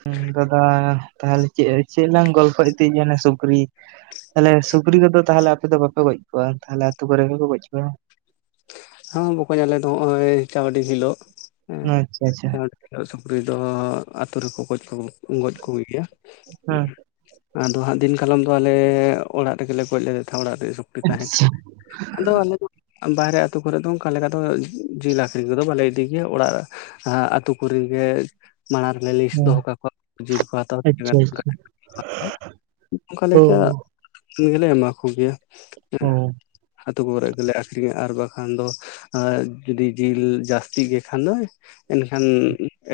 ᱦᱩ ᱫᱟᱫᱟ ᱛᱟᱦᱚᱞᱮ ᱪᱮᱜ ᱪᱮᱜ ᱞᱟᱝ ᱜᱚᱞᱯᱷᱚ ᱭᱮᱫ ᱛᱟᱸᱦᱮᱜ ᱡᱮᱱᱚ ᱥᱩᱠᱨᱤ ᱛᱟᱦᱞᱮ ᱥᱩᱠᱨᱤ ᱠᱚᱫᱚ ᱛᱟᱦᱚᱞᱮ ᱟᱯᱮ ᱫᱚ ᱵᱟᱯᱮ ᱜᱚᱡ ᱠᱚᱣᱟ ᱛᱟᱦᱚᱞᱮ ᱟᱹᱛᱩ ᱠᱚᱨᱮ ᱜᱮᱠᱚ ᱜᱚᱡ ᱠᱚᱣᱟ? ᱦᱚᱸ ᱵᱚᱠᱚᱧ ᱟᱞᱮ ᱫᱚ ᱦᱚᱜᱼᱚᱭ ᱪᱟᱹᱣᱰᱤ ᱦᱤᱞᱳᱜ ᱟᱪᱪᱷᱟ ᱟᱪᱪᱷᱟ ᱦᱮᱸ ᱥᱩᱠᱨᱤ ᱫᱚ ᱟᱹᱛᱩ ᱨᱮᱠᱚ ᱜᱚᱡ ᱠᱚ ᱜᱚᱡ ᱠᱚᱜᱮ ᱜᱮᱭᱟ᱾ ᱦᱮᱸ ᱟᱫᱚ ᱦᱟᱸᱜ ᱫᱤᱱ ᱠᱟᱞᱚᱢ ᱫᱚ ᱟᱞᱮ ᱚᱲᱟᱜ ᱨᱮᱜᱮ ᱞᱮ ᱜᱚᱡ ᱞᱮᱫᱮ ᱛᱟᱸᱦᱮᱫ ᱚᱲᱟᱜ ᱨᱮᱜᱮ ᱥᱚᱠᱨᱤ ᱛᱟᱦᱮᱸ ᱟᱪᱪᱷᱟ ᱠᱟᱱᱟᱭ ᱟᱫᱚ ᱟᱞᱮ ᱫᱚ ᱵᱟᱦᱨᱮ ᱟᱹᱛᱩ ᱠᱚᱨᱮᱜ ᱫᱚ ᱚᱱᱠᱟ ᱞᱮᱠᱟ ᱫᱚ ᱡᱤᱞ ᱟᱠᱷᱨᱤᱧ ᱠᱚᱫᱚ ᱵᱟᱞᱮ ᱤᱫ ᱫᱤ ᱜᱮᱭᱟ, ᱚᱲᱟᱜ ᱟᱹᱛᱩ ᱠᱚᱨᱮᱱ ᱜᱮ ᱢᱟᱲᱟᱝ ᱨᱮᱞᱮ ᱞᱤᱥᱴ ᱦᱮᱸ ᱫᱚᱦᱚ ᱠᱟᱠᱚᱣᱟ ᱡᱤᱞ ᱠᱚ ᱦᱟᱛᱟᱣ ᱟᱪᱪᱷᱟ ᱟᱪᱪᱷᱟ [inaudible] ᱚᱱᱠᱟ ᱳ ᱞᱮᱠᱟ ᱜᱮᱞᱮ ᱮᱢᱟ ᱠᱚᱜᱮᱭᱟ ᱦᱮᱸ ᱳ ᱟᱹᱛᱩ ᱠᱚᱨᱮᱜ ᱜᱮᱞᱮ ᱟᱠᱷᱨᱤᱧᱟ ᱟᱨ ᱵᱟᱠᱷ ᱠᱷᱟᱱ ᱫᱚ ᱡᱩᱫᱤ ᱡᱤᱞ ᱡᱟᱹᱥᱛᱤ ᱜᱮ ᱠᱷᱟᱱ ᱫᱚ ᱮᱱᱠᱷᱟᱱ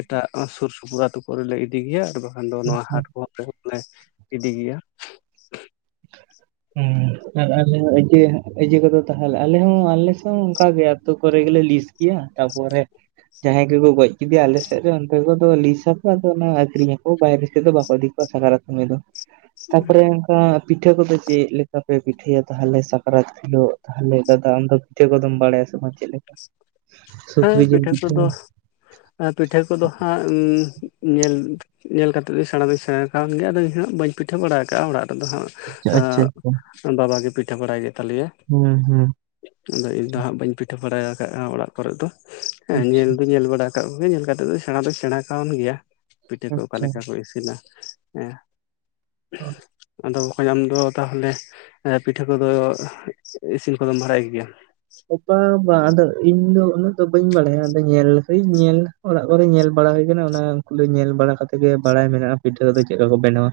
ᱮᱴᱟᱜ ᱥᱩᱨ ᱥᱩᱯᱩᱨ ᱟᱛᱩ ᱠᱚᱨᱮᱞᱮ ᱤᱫᱤ ᱜᱮᱭᱟ ᱟᱨ ᱵᱟᱝ ᱠᱷᱟᱱ ᱫᱚ ᱱᱚᱣᱟ ᱦᱟᱴ ᱠᱚ ᱨᱮ ᱞᱮ ᱤᱫᱤ ᱜᱮᱭᱟ᱾ ᱦᱩᱸ ᱟᱨ ᱟᱞᱮ ᱦᱚᱸ ᱮᱡᱮ ᱮᱡᱮ ᱠᱚᱫᱚ ᱛᱟᱦᱚᱞᱮ ᱟᱞᱮ ᱦᱚᱸ ᱟᱞᱮᱥᱮᱜ ᱦᱚᱸ ᱚᱝᱠᱟ ᱜᱮ ᱟᱹᱛᱳ ᱠᱚᱨᱮ ᱜᱮᱞᱮ ᱞᱤᱥ ᱠᱤᱭᱟ ᱛᱟᱯᱚᱨᱮ ᱡᱟᱦᱟᱸᱭ ᱜᱮᱠᱚ ᱜᱚᱡ ᱠᱤᱫᱤᱭᱟ ᱟᱞᱮᱥᱮᱫ ᱫᱚ ᱩᱱᱠᱩ ᱠᱚᱫᱚ ᱞᱤᱥ ᱟᱠᱚ ᱟᱫᱚ ᱚᱱᱟ ᱟᱠᱷᱨᱤᱧ ᱟᱠᱚ ᱵᱟᱭᱨᱮ ᱥᱮᱜ ᱫᱚ ᱵᱟᱠᱚ ᱤᱫᱤ ᱠᱚ ᱥᱟᱠᱨᱟᱛ ᱥᱚᱢᱚᱭ ᱫᱚ [inaudible] ᱛᱯᱚᱨᱮ ᱚᱝᱠᱟ ᱯᱤᱴᱷᱟᱹ ᱠᱚᱫᱚ ᱪᱮᱜ ᱞᱮᱠᱟ ᱯᱮ ᱯᱤᱴᱷᱟᱹᱭᱟ ᱛᱟᱦᱚᱞᱮ ᱥᱟᱠᱨᱟᱛ ᱷᱤᱞᱳᱜ ᱛᱟᱦᱚᱞᱮ ᱫᱟᱫᱟ ᱟᱢ ᱫᱚ ᱯᱤᱴᱷᱟᱹ ᱠᱚᱫᱚᱢ ᱵᱟᱲᱟᱭᱟ ᱥᱮ ᱵᱟᱝ ᱪᱮᱫ ᱞᱮᱠᱟ ᱥᱩᱠᱨᱤ ᱡᱤᱞ ᱯᱤᱴᱷᱟᱹ? ᱟ ᱯᱤᱴᱷᱟᱹ ᱠᱚᱫᱚ ᱦᱟᱸᱜ ᱩᱸ ᱧᱮᱞ ᱧᱮᱞ ᱠᱟᱛᱮᱫ ᱫᱚᱧ ᱥᱮᱬᱟ ᱫᱚᱧ ᱥᱮᱬᱟ ᱠᱟᱣᱟᱱ ᱜᱮᱭᱟ ᱟᱫᱚ ᱤᱧ ᱦᱚᱸ ᱵᱟᱹᱧ ᱯᱤᱴᱷᱟᱹ ᱵᱟᱲᱟ ᱠᱟᱜᱼᱟ ᱚᱲᱟᱜ ᱨᱮᱫᱚ ᱦᱟᱸᱜ᱾ ᱟᱪᱪᱷᱟ ᱟᱪᱪᱷᱟ ᱦᱮᱸ ᱵᱟᱟᱵᱟ ᱜᱮ ᱯᱤᱴᱷᱟᱹ ᱵᱟᱲᱟᱭ ᱜᱮ ᱛᱟᱞᱮᱭᱟᱭ᱾ ᱦᱩᱸ ᱦᱩᱸ᱾ ᱟᱫᱚ ᱤᱧ ᱫᱚ ᱦᱟᱸᱜ ᱵᱟᱹᱧ ᱯᱤᱴᱷᱟᱹ ᱵᱟᱲᱟ ᱟᱠᱟᱜᱼᱟ ᱚᱲᱟᱜ ᱠᱚᱨᱮᱜ ᱫᱚ᱾ ᱦᱮᱸ ᱟᱪᱪᱷᱟ ᱧᱮᱞ ᱫᱩᱧ ᱧᱮᱞ ᱵᱟᱲᱟ ᱠᱟᱜ ᱠᱚᱜᱮ ᱧᱮᱞ ᱠᱟᱛᱮ ᱫᱚ ᱥᱮᱬᱟᱸ ᱫᱚᱧ ᱥᱮᱬᱟᱸ ᱟᱠᱟᱣᱟᱱ ᱜᱮᱭᱟ ᱯᱤᱴᱷᱟᱹ ᱠᱚ ᱚᱠᱟ ᱟᱪᱪᱷᱟ ᱞᱮᱠᱟ ᱠᱚ ᱤᱥᱤᱱᱟ᱾ ᱮᱸ᱾ ᱚ᱾ ᱟᱫᱚ ᱵᱚᱠᱚᱧ ᱟᱢ ᱫᱚ ᱛᱟᱦᱚᱞᱮ ᱮ ᱯᱤᱴᱷᱟᱹ ᱠᱚᱫᱚ ᱤᱥᱤᱱ ᱠᱚᱫᱚᱢ ᱵᱷᱟᱲᱟᱭ ᱜᱮᱭᱟ? ᱚ ᱵᱟᱝ ᱵᱟᱝ ᱟᱫᱚ ᱤᱧ ᱫᱚ ᱩᱱᱟᱹᱜ ᱫᱚ ᱵᱟᱹᱧ ᱵᱟᱲᱟᱭᱟ ᱟᱫᱚ ᱧᱮᱞ ᱞᱮᱠᱟᱹᱧ ᱧᱮᱞ᱾ ᱚᱲᱟᱜ ᱠᱚᱨᱮ ᱧᱮᱞ ᱵᱟᱲᱟ ᱦᱩᱭ ᱠᱟᱱᱟ ᱚᱱᱟ ᱩᱱᱠᱩ ᱧᱮ ᱧᱮᱞ ᱵᱟᱲᱟ ᱠᱟᱛᱮ ᱜᱮ ᱵᱟᱲᱟᱭ ᱢᱮᱱᱟᱜᱼᱟ ᱯᱤᱴᱷᱟᱹ ᱠᱚᱫᱚ ᱪᱮᱫᱠᱟ ᱠᱚ ᱵᱮᱱᱟᱣ-ᱟ᱾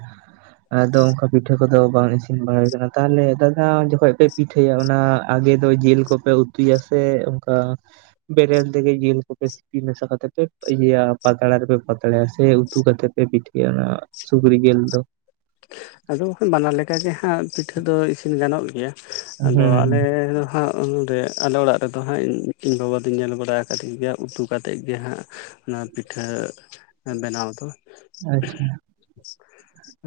ᱟᱫᱚ ᱚᱱᱠᱟ ᱯᱤᱴᱷᱟᱹ ᱠᱚᱫᱚ ᱵᱟᱝ ᱤᱥᱤᱱ ᱵᱟᱲᱟ ᱦᱩᱭ ᱠᱟᱱᱟ᱾ ᱛᱟᱦᱚᱞᱮ ᱫᱟᱫᱟ ᱡᱚᱠᱷᱚᱡ ᱯᱮ ᱯᱤᱴᱷᱟᱹᱭᱟ ᱚᱱᱟ ᱟᱜᱮ ᱫᱚ ᱡᱤᱞ ᱠᱚᱯᱮ ᱩᱛᱩᱭᱟ ᱥᱮ ᱚᱱᱠᱟ ᱵᱮᱨᱮᱞ ᱛᱮᱜᱮ ᱡᱤᱞ ᱠᱚᱯᱮ ᱥᱤᱯᱤ ᱢᱮᱥᱟ ᱠᱟᱛᱮ ᱯᱮ ᱤᱭᱟᱹᱭᱟ ᱯᱟᱛᱲᱟ ᱨᱮᱯᱮ ᱯᱟᱛᱲᱟ ᱭᱟ ᱥᱮ ᱩᱛᱩ ᱠᱟᱛᱮ ᱯᱮ ᱯᱤᱴᱷᱟᱹ ᱠᱤ ᱚᱱᱟ ᱥᱩᱠᱨᱤ ᱡᱮᱞ ᱫᱚ? ᱟᱫᱚ ᱵᱟᱠᱷᱟᱱ ᱵᱟᱱᱟᱨ ᱞᱮᱠᱟ ᱜᱮ ᱦᱟᱸᱜ ᱯᱤᱴᱷᱟᱹ ᱫᱚ ᱤᱥᱤᱱ ᱜᱟᱱᱚᱜ ᱜᱮᱭᱟ᱾ ᱟᱫᱚ ᱟᱞᱮ ᱦᱩᱸ ᱫᱚ ᱦᱟᱸᱜ ᱩᱱᱨᱮ ᱟᱞᱮ ᱚᱲᱟᱜ ᱨᱮᱫᱚ ᱦᱟᱸᱜ ᱤᱧ ᱤᱧ ᱵᱟᱵᱟ ᱫᱩᱧ ᱧᱮᱞ ᱵᱟᱲᱟ ᱟᱠᱟᱫᱮ ᱜᱮᱭᱟ ᱩᱛᱩ ᱠᱟᱛᱮᱜ ᱜᱮ ᱦᱟᱸᱜ ᱱᱚᱣᱟ ᱯᱤᱴᱷᱟᱹ ᱵᱮᱱᱟᱣ ᱫᱚ᱾ ᱟᱪᱪᱷᱟ᱾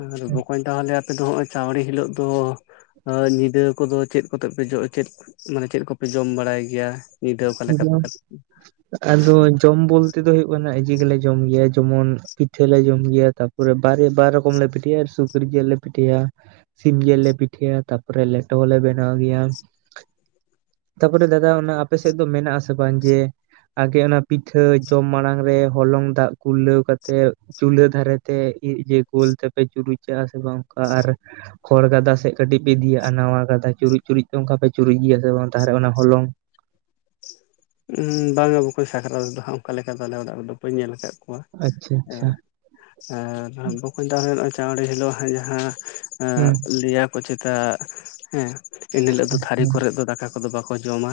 ᱟᱨ ᱵᱚᱠᱚᱧ ᱛᱟᱦᱞᱮ ᱟᱯᱮ ᱫᱚ ᱦᱚᱸᱜᱼᱚᱭ ᱪᱟᱸᱣᱲᱤ ᱦᱤᱞᱳᱜ ᱫᱚ ᱟ ᱧᱤᱫᱟᱹ ᱠᱚᱫᱚ ᱪᱮᱫ ᱠᱚᱛᱮᱯ ᱯᱮ ᱡᱚ ᱪᱮᱫ ᱢᱟᱱᱮ ᱪᱮᱫ ᱠᱚᱯᱮ ᱡᱚᱢ ᱵᱟᱲᱟᱭ ᱜᱮᱭᱟ? ᱧᱤᱫᱟᱹ ᱚᱠᱟ ᱞᱮᱠᱟ ᱯᱮ ᱠᱟᱴ ᱟᱫᱚ ᱡᱚᱢ ᱵᱚᱞᱛᱮ ᱫᱚ ᱦᱳᱭᱳᱜ ᱠᱟᱱᱟ ᱤᱡᱟᱹ ᱜᱮᱞᱮ ᱡᱚᱢ ᱜᱮᱭᱟ ᱡᱮᱢᱚᱱ ᱯᱤᱴᱷᱟᱹ ᱞᱮ ᱡᱚᱢ ᱜᱮᱭᱟ, ᱛᱟᱯᱚᱨᱮ ᱵᱟᱨᱮ ᱵᱟᱨᱚᱢ ᱠᱚᱢ ᱞᱮ ᱯᱤᱴᱟᱹᱭᱟ ᱟᱨ ᱥᱩᱠᱨᱤ ᱡᱮᱞ ᱞᱮ ᱯᱤᱴᱟᱹᱭᱟ᱾ ᱥᱤᱢ ᱡᱮᱞ ᱞᱮ ᱯᱤᱴᱷᱟᱹᱭᱟ, ᱛᱟᱯᱚᱨᱮ ᱞᱮᱴᱚ ᱦᱚᱞᱮ ᱵᱮᱱᱟᱣ ᱜᱮᱭᱟ᱾ ᱛᱟᱯᱚᱨᱮ ᱫᱟᱫᱟ ᱚᱱᱟ ᱟᱯᱮ ᱥᱮᱫ ᱫᱚ ᱢᱮᱱᱟᱜ ᱟᱥᱮ ᱵᱟᱝ ᱡᱮ ᱟᱜᱮ ᱚᱱᱟ ᱯᱤᱴᱷᱟᱹ ᱡᱚᱢ ᱢᱟᱲᱟᱝ ᱨᱮ ᱦᱚᱞᱚᱝ ᱫᱟᱜ ᱠᱩᱞᱟᱹᱣ ᱠᱟᱛᱮᱜ ᱪᱩᱞᱦᱟᱹ ᱫᱷᱟᱨᱮ ᱛᱮ ᱤᱡ ᱡᱮ ᱜᱳᱞ ᱛᱮᱯᱮ ᱪᱩᱨᱩᱪᱟᱜ-ᱟ ᱥᱮ ᱵᱟᱝ? ᱚᱱᱠᱟ ᱟᱨ ᱠᱷᱚᱲ ᱜᱟᱫᱟ ᱥᱮᱫ ᱠᱟᱹᱴᱤᱡ ᱯᱮ ᱤᱫᱤᱭᱟᱼᱟ, ᱟᱨ ᱱᱟᱣᱟ ᱜᱟᱫᱟ ᱪᱩᱨᱩᱡ ᱪᱩᱨᱩᱡ ᱛᱮ ᱚᱱᱠᱟ ᱯᱮ ᱪᱩᱨᱩᱡᱤᱡ ᱜᱮᱭᱟ ᱥᱮ ᱵᱟᱝ ᱛᱟᱦᱚᱞᱮ ᱚᱱᱟ ᱦᱚᱞᱚᱝ? ᱩᱦᱩᱸ ᱵᱟᱝ ᱵᱚᱠᱚᱧ ᱥᱟᱠᱨᱟᱛ ᱨᱮᱫᱚ ᱦᱟᱸᱜ ᱚᱱᱠᱟ ᱞᱮᱠᱟ ᱫᱚ ᱟᱞᱮ ᱚᱲᱟᱜ ᱨᱮᱫᱚ ᱵᱟᱹᱧ ᱧᱮᱞ ᱟᱠᱟᱫ ᱠᱚᱣᱟ ᱟᱪᱪᱷᱟ ᱟᱪᱪᱷᱟ ᱦᱮᱸ᱾ ᱟᱨ ᱫᱟ ᱦᱟᱸᱜ ᱵᱟᱠᱚᱧ [unintelligible] ᱪᱟᱣᱬᱮᱸ ᱦᱤᱞᱳᱜ ᱦᱟᱸᱜ ᱡᱟᱦᱟᱸ ᱟᱸ ᱦᱩᱸ ᱞᱟᱹᱭᱟ ᱠᱚ ᱪᱮᱛᱟ ᱦᱮᱸ ᱮᱱ ᱦᱤᱞᱳᱜ ᱫᱚ ᱛᱷᱟᱹᱨᱤ ᱦᱩᱸ ᱠᱚᱨᱮᱜ ᱫᱚ ᱫᱟᱠᱟ ᱠᱚᱫᱚ ᱵᱟᱠᱚ ᱡᱚᱢᱟ᱾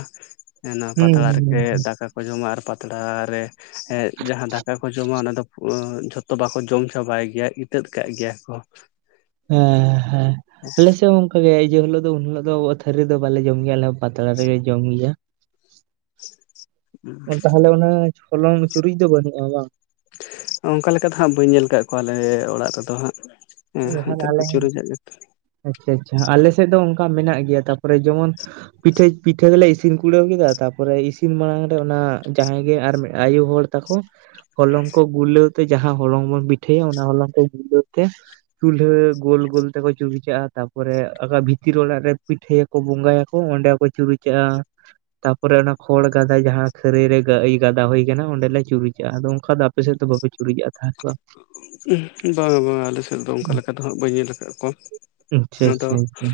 ᱮ ᱱᱚᱣᱟ ᱦᱩᱸ ᱯᱟᱛᱲᱟ ᱦᱩᱸ ᱨᱮᱠ ᱦᱩᱸ ᱫᱟᱠᱟ ᱠᱚ ᱡᱚᱢᱟ ᱟᱨ ᱯᱟᱛᱲᱟ ᱨᱮ ᱮᱜ ᱡᱟᱦᱟᱸ ᱫᱟᱠᱟ ᱠᱚ ᱡᱚᱢᱟ ᱚᱱᱟ ᱫᱚ ᱡᱷᱚᱛᱚ ᱛᱚ ᱵᱟᱠᱚ ᱡᱚᱢ ᱪᱟᱵᱟᱭ ᱜᱮᱭᱟ ᱤᱛᱟᱹᱫ ᱠᱟᱜ ᱜᱮᱭᱟ ᱠᱚ᱾ ᱦᱮᱸ ᱦᱮᱸ ᱦᱮᱸ ᱟᱞᱮ ᱥᱮᱫ ᱦᱚᱸ ᱚᱱᱠᱟ ᱜᱮ ᱤᱭᱟᱹ ᱦᱤᱞᱳᱜ ᱫᱚ, ᱩᱱ ᱦᱤᱞᱳᱜ ᱫᱚ ᱟᱵᱚᱣᱟᱜ ᱛᱷᱟᱹᱨᱤ ᱨᱮ ᱫᱚ ᱵᱟᱞᱮ ᱡᱚᱢ ᱜᱮᱭᱟ ᱟᱞᱮ ᱦᱚᱸ᱾ ᱯᱟᱛᱲᱟ ᱨᱮᱜᱮ ᱡᱚᱢ ᱜᱮᱭᱟ᱾ [inaudible] ᱚ ᱛᱟᱦᱚᱞᱮ ᱚᱱᱟ ᱦᱚᱞᱚᱝ ᱪᱩᱨᱩᱡ ᱫᱚ ᱵᱟᱹᱱᱩᱜᱼᱟ ᱵᱟᱝ? ᱚᱱᱠᱟ ᱞᱮᱠᱟ ᱫᱚ ᱦᱟᱸᱜ ᱵᱟᱹᱧ ᱧᱮᱞ ᱠᱟᱜ ᱠᱚᱣᱟ ᱟᱞᱮ ᱚᱲᱟᱜ ᱨᱮᱫᱚ ᱦᱟᱸᱜ᱾ ᱦᱮᱸ ᱩᱱ ᱡᱚᱠᱷᱟᱱ ᱱᱮᱛᱟᱨ ᱠᱚ ᱟᱞᱮ᱾ ᱪᱩᱨᱩᱡᱟᱜ ᱜᱮᱛᱮ ᱟᱪᱪᱷᱟ ᱟᱪᱪᱷᱟ ᱟᱞᱮ ᱥᱮᱫ ᱫᱚ ᱚᱱᱠᱟ ᱢᱮᱱᱟᱜ ᱜᱮᱭᱟ ᱛᱟᱯᱚᱨᱮ ᱡᱮᱢᱚᱱ ᱯᱤᱴᱷᱟᱹ, ᱯᱤᱴᱷᱟᱹ ᱜᱮᱞᱮ ᱤᱥᱤᱱ ᱠᱩᱲᱟᱹᱣ ᱠᱮᱫᱟ ᱛᱟᱯᱚᱨᱮ ᱤᱥᱤᱱ ᱢᱟᱲᱟᱝ ᱨᱮ ᱚᱱᱟ ᱡᱟᱦᱟᱸᱭ ᱜᱮ ᱟᱨ ᱢᱤᱫ ᱟᱭᱳ ᱦᱚᱲ ᱛᱟᱠᱚ ᱦᱚᱞᱚᱝ ᱠᱚ ᱜᱩᱞᱟᱹᱣ ᱛᱮ ᱡᱟᱦᱟᱸ ᱦᱚᱞᱚᱝ ᱵᱚᱱ ᱯᱤᱴᱷᱟᱹᱭᱟ ᱚᱱᱟ ᱦᱚᱞᱚᱝ ᱛᱮ ᱜᱩᱞᱟᱹᱣ ᱛᱮ ᱪᱩᱞᱦᱟᱹ ᱜᱳᱞ ᱜᱳᱞ ᱛᱮᱠᱚ ᱪᱩᱨᱩ ᱪᱟᱜᱼᱟ ᱛᱟᱯᱚᱨᱮ ᱟᱠᱟ ᱵᱷᱤᱛᱤᱨ ᱚᱲᱟᱜ ᱨᱮ ᱯᱤᱴᱷᱟᱹᱣᱟᱠ ᱠᱚ ᱵᱚᱸᱜᱟ ᱭᱟᱠᱚ ᱚᱸᱰᱮ ᱦᱚᱸ ᱠᱚ ᱪᱩᱨᱩᱪᱟᱜᱼᱟ᱾ ᱛᱟᱯᱚᱨᱮ ᱚᱱᱟ ᱠᱷᱚᱲ ᱜᱟᱫᱟ ᱡᱟᱦᱟᱸ ᱠᱷᱟᱹᱨᱟᱹᱭ ᱨᱮ ᱜᱟ ᱤᱭᱟᱹ ᱜᱟᱫᱟ ᱦᱩᱭ ᱟᱠᱟᱱᱟ, ᱚᱸᱰᱮ ᱞᱮ ᱪᱩᱨᱩᱪᱟᱜᱼᱟ᱾ ᱟᱫᱚ ᱚᱱᱠᱟ ᱫᱚ ᱟᱯ ᱟᱯᱮᱥᱮᱫ ᱫᱚ ᱵᱟᱯᱮ ᱪᱩᱨᱤᱡᱟᱜᱼᱟ ᱛᱟᱦᱮᱸ ᱠᱚᱜᱼᱟ ᱾ ᱵᱟᱝ-ᱟ ᱵᱟᱝ-ᱟ ᱟᱞᱮ ᱥᱮᱫ ᱫᱚ ᱚᱱᱠᱟ ᱞᱮᱠᱟ ᱫᱚ ᱦᱟᱸᱜ ᱵᱟᱹᱧ ᱧᱮᱞ ᱟᱠᱟᱫ ᱠᱚᱣᱟ ᱟᱪᱪᱷᱟ ᱾ ᱟᱫᱚ ᱟᱪᱪᱷᱟ ᱟᱪᱪᱷᱟ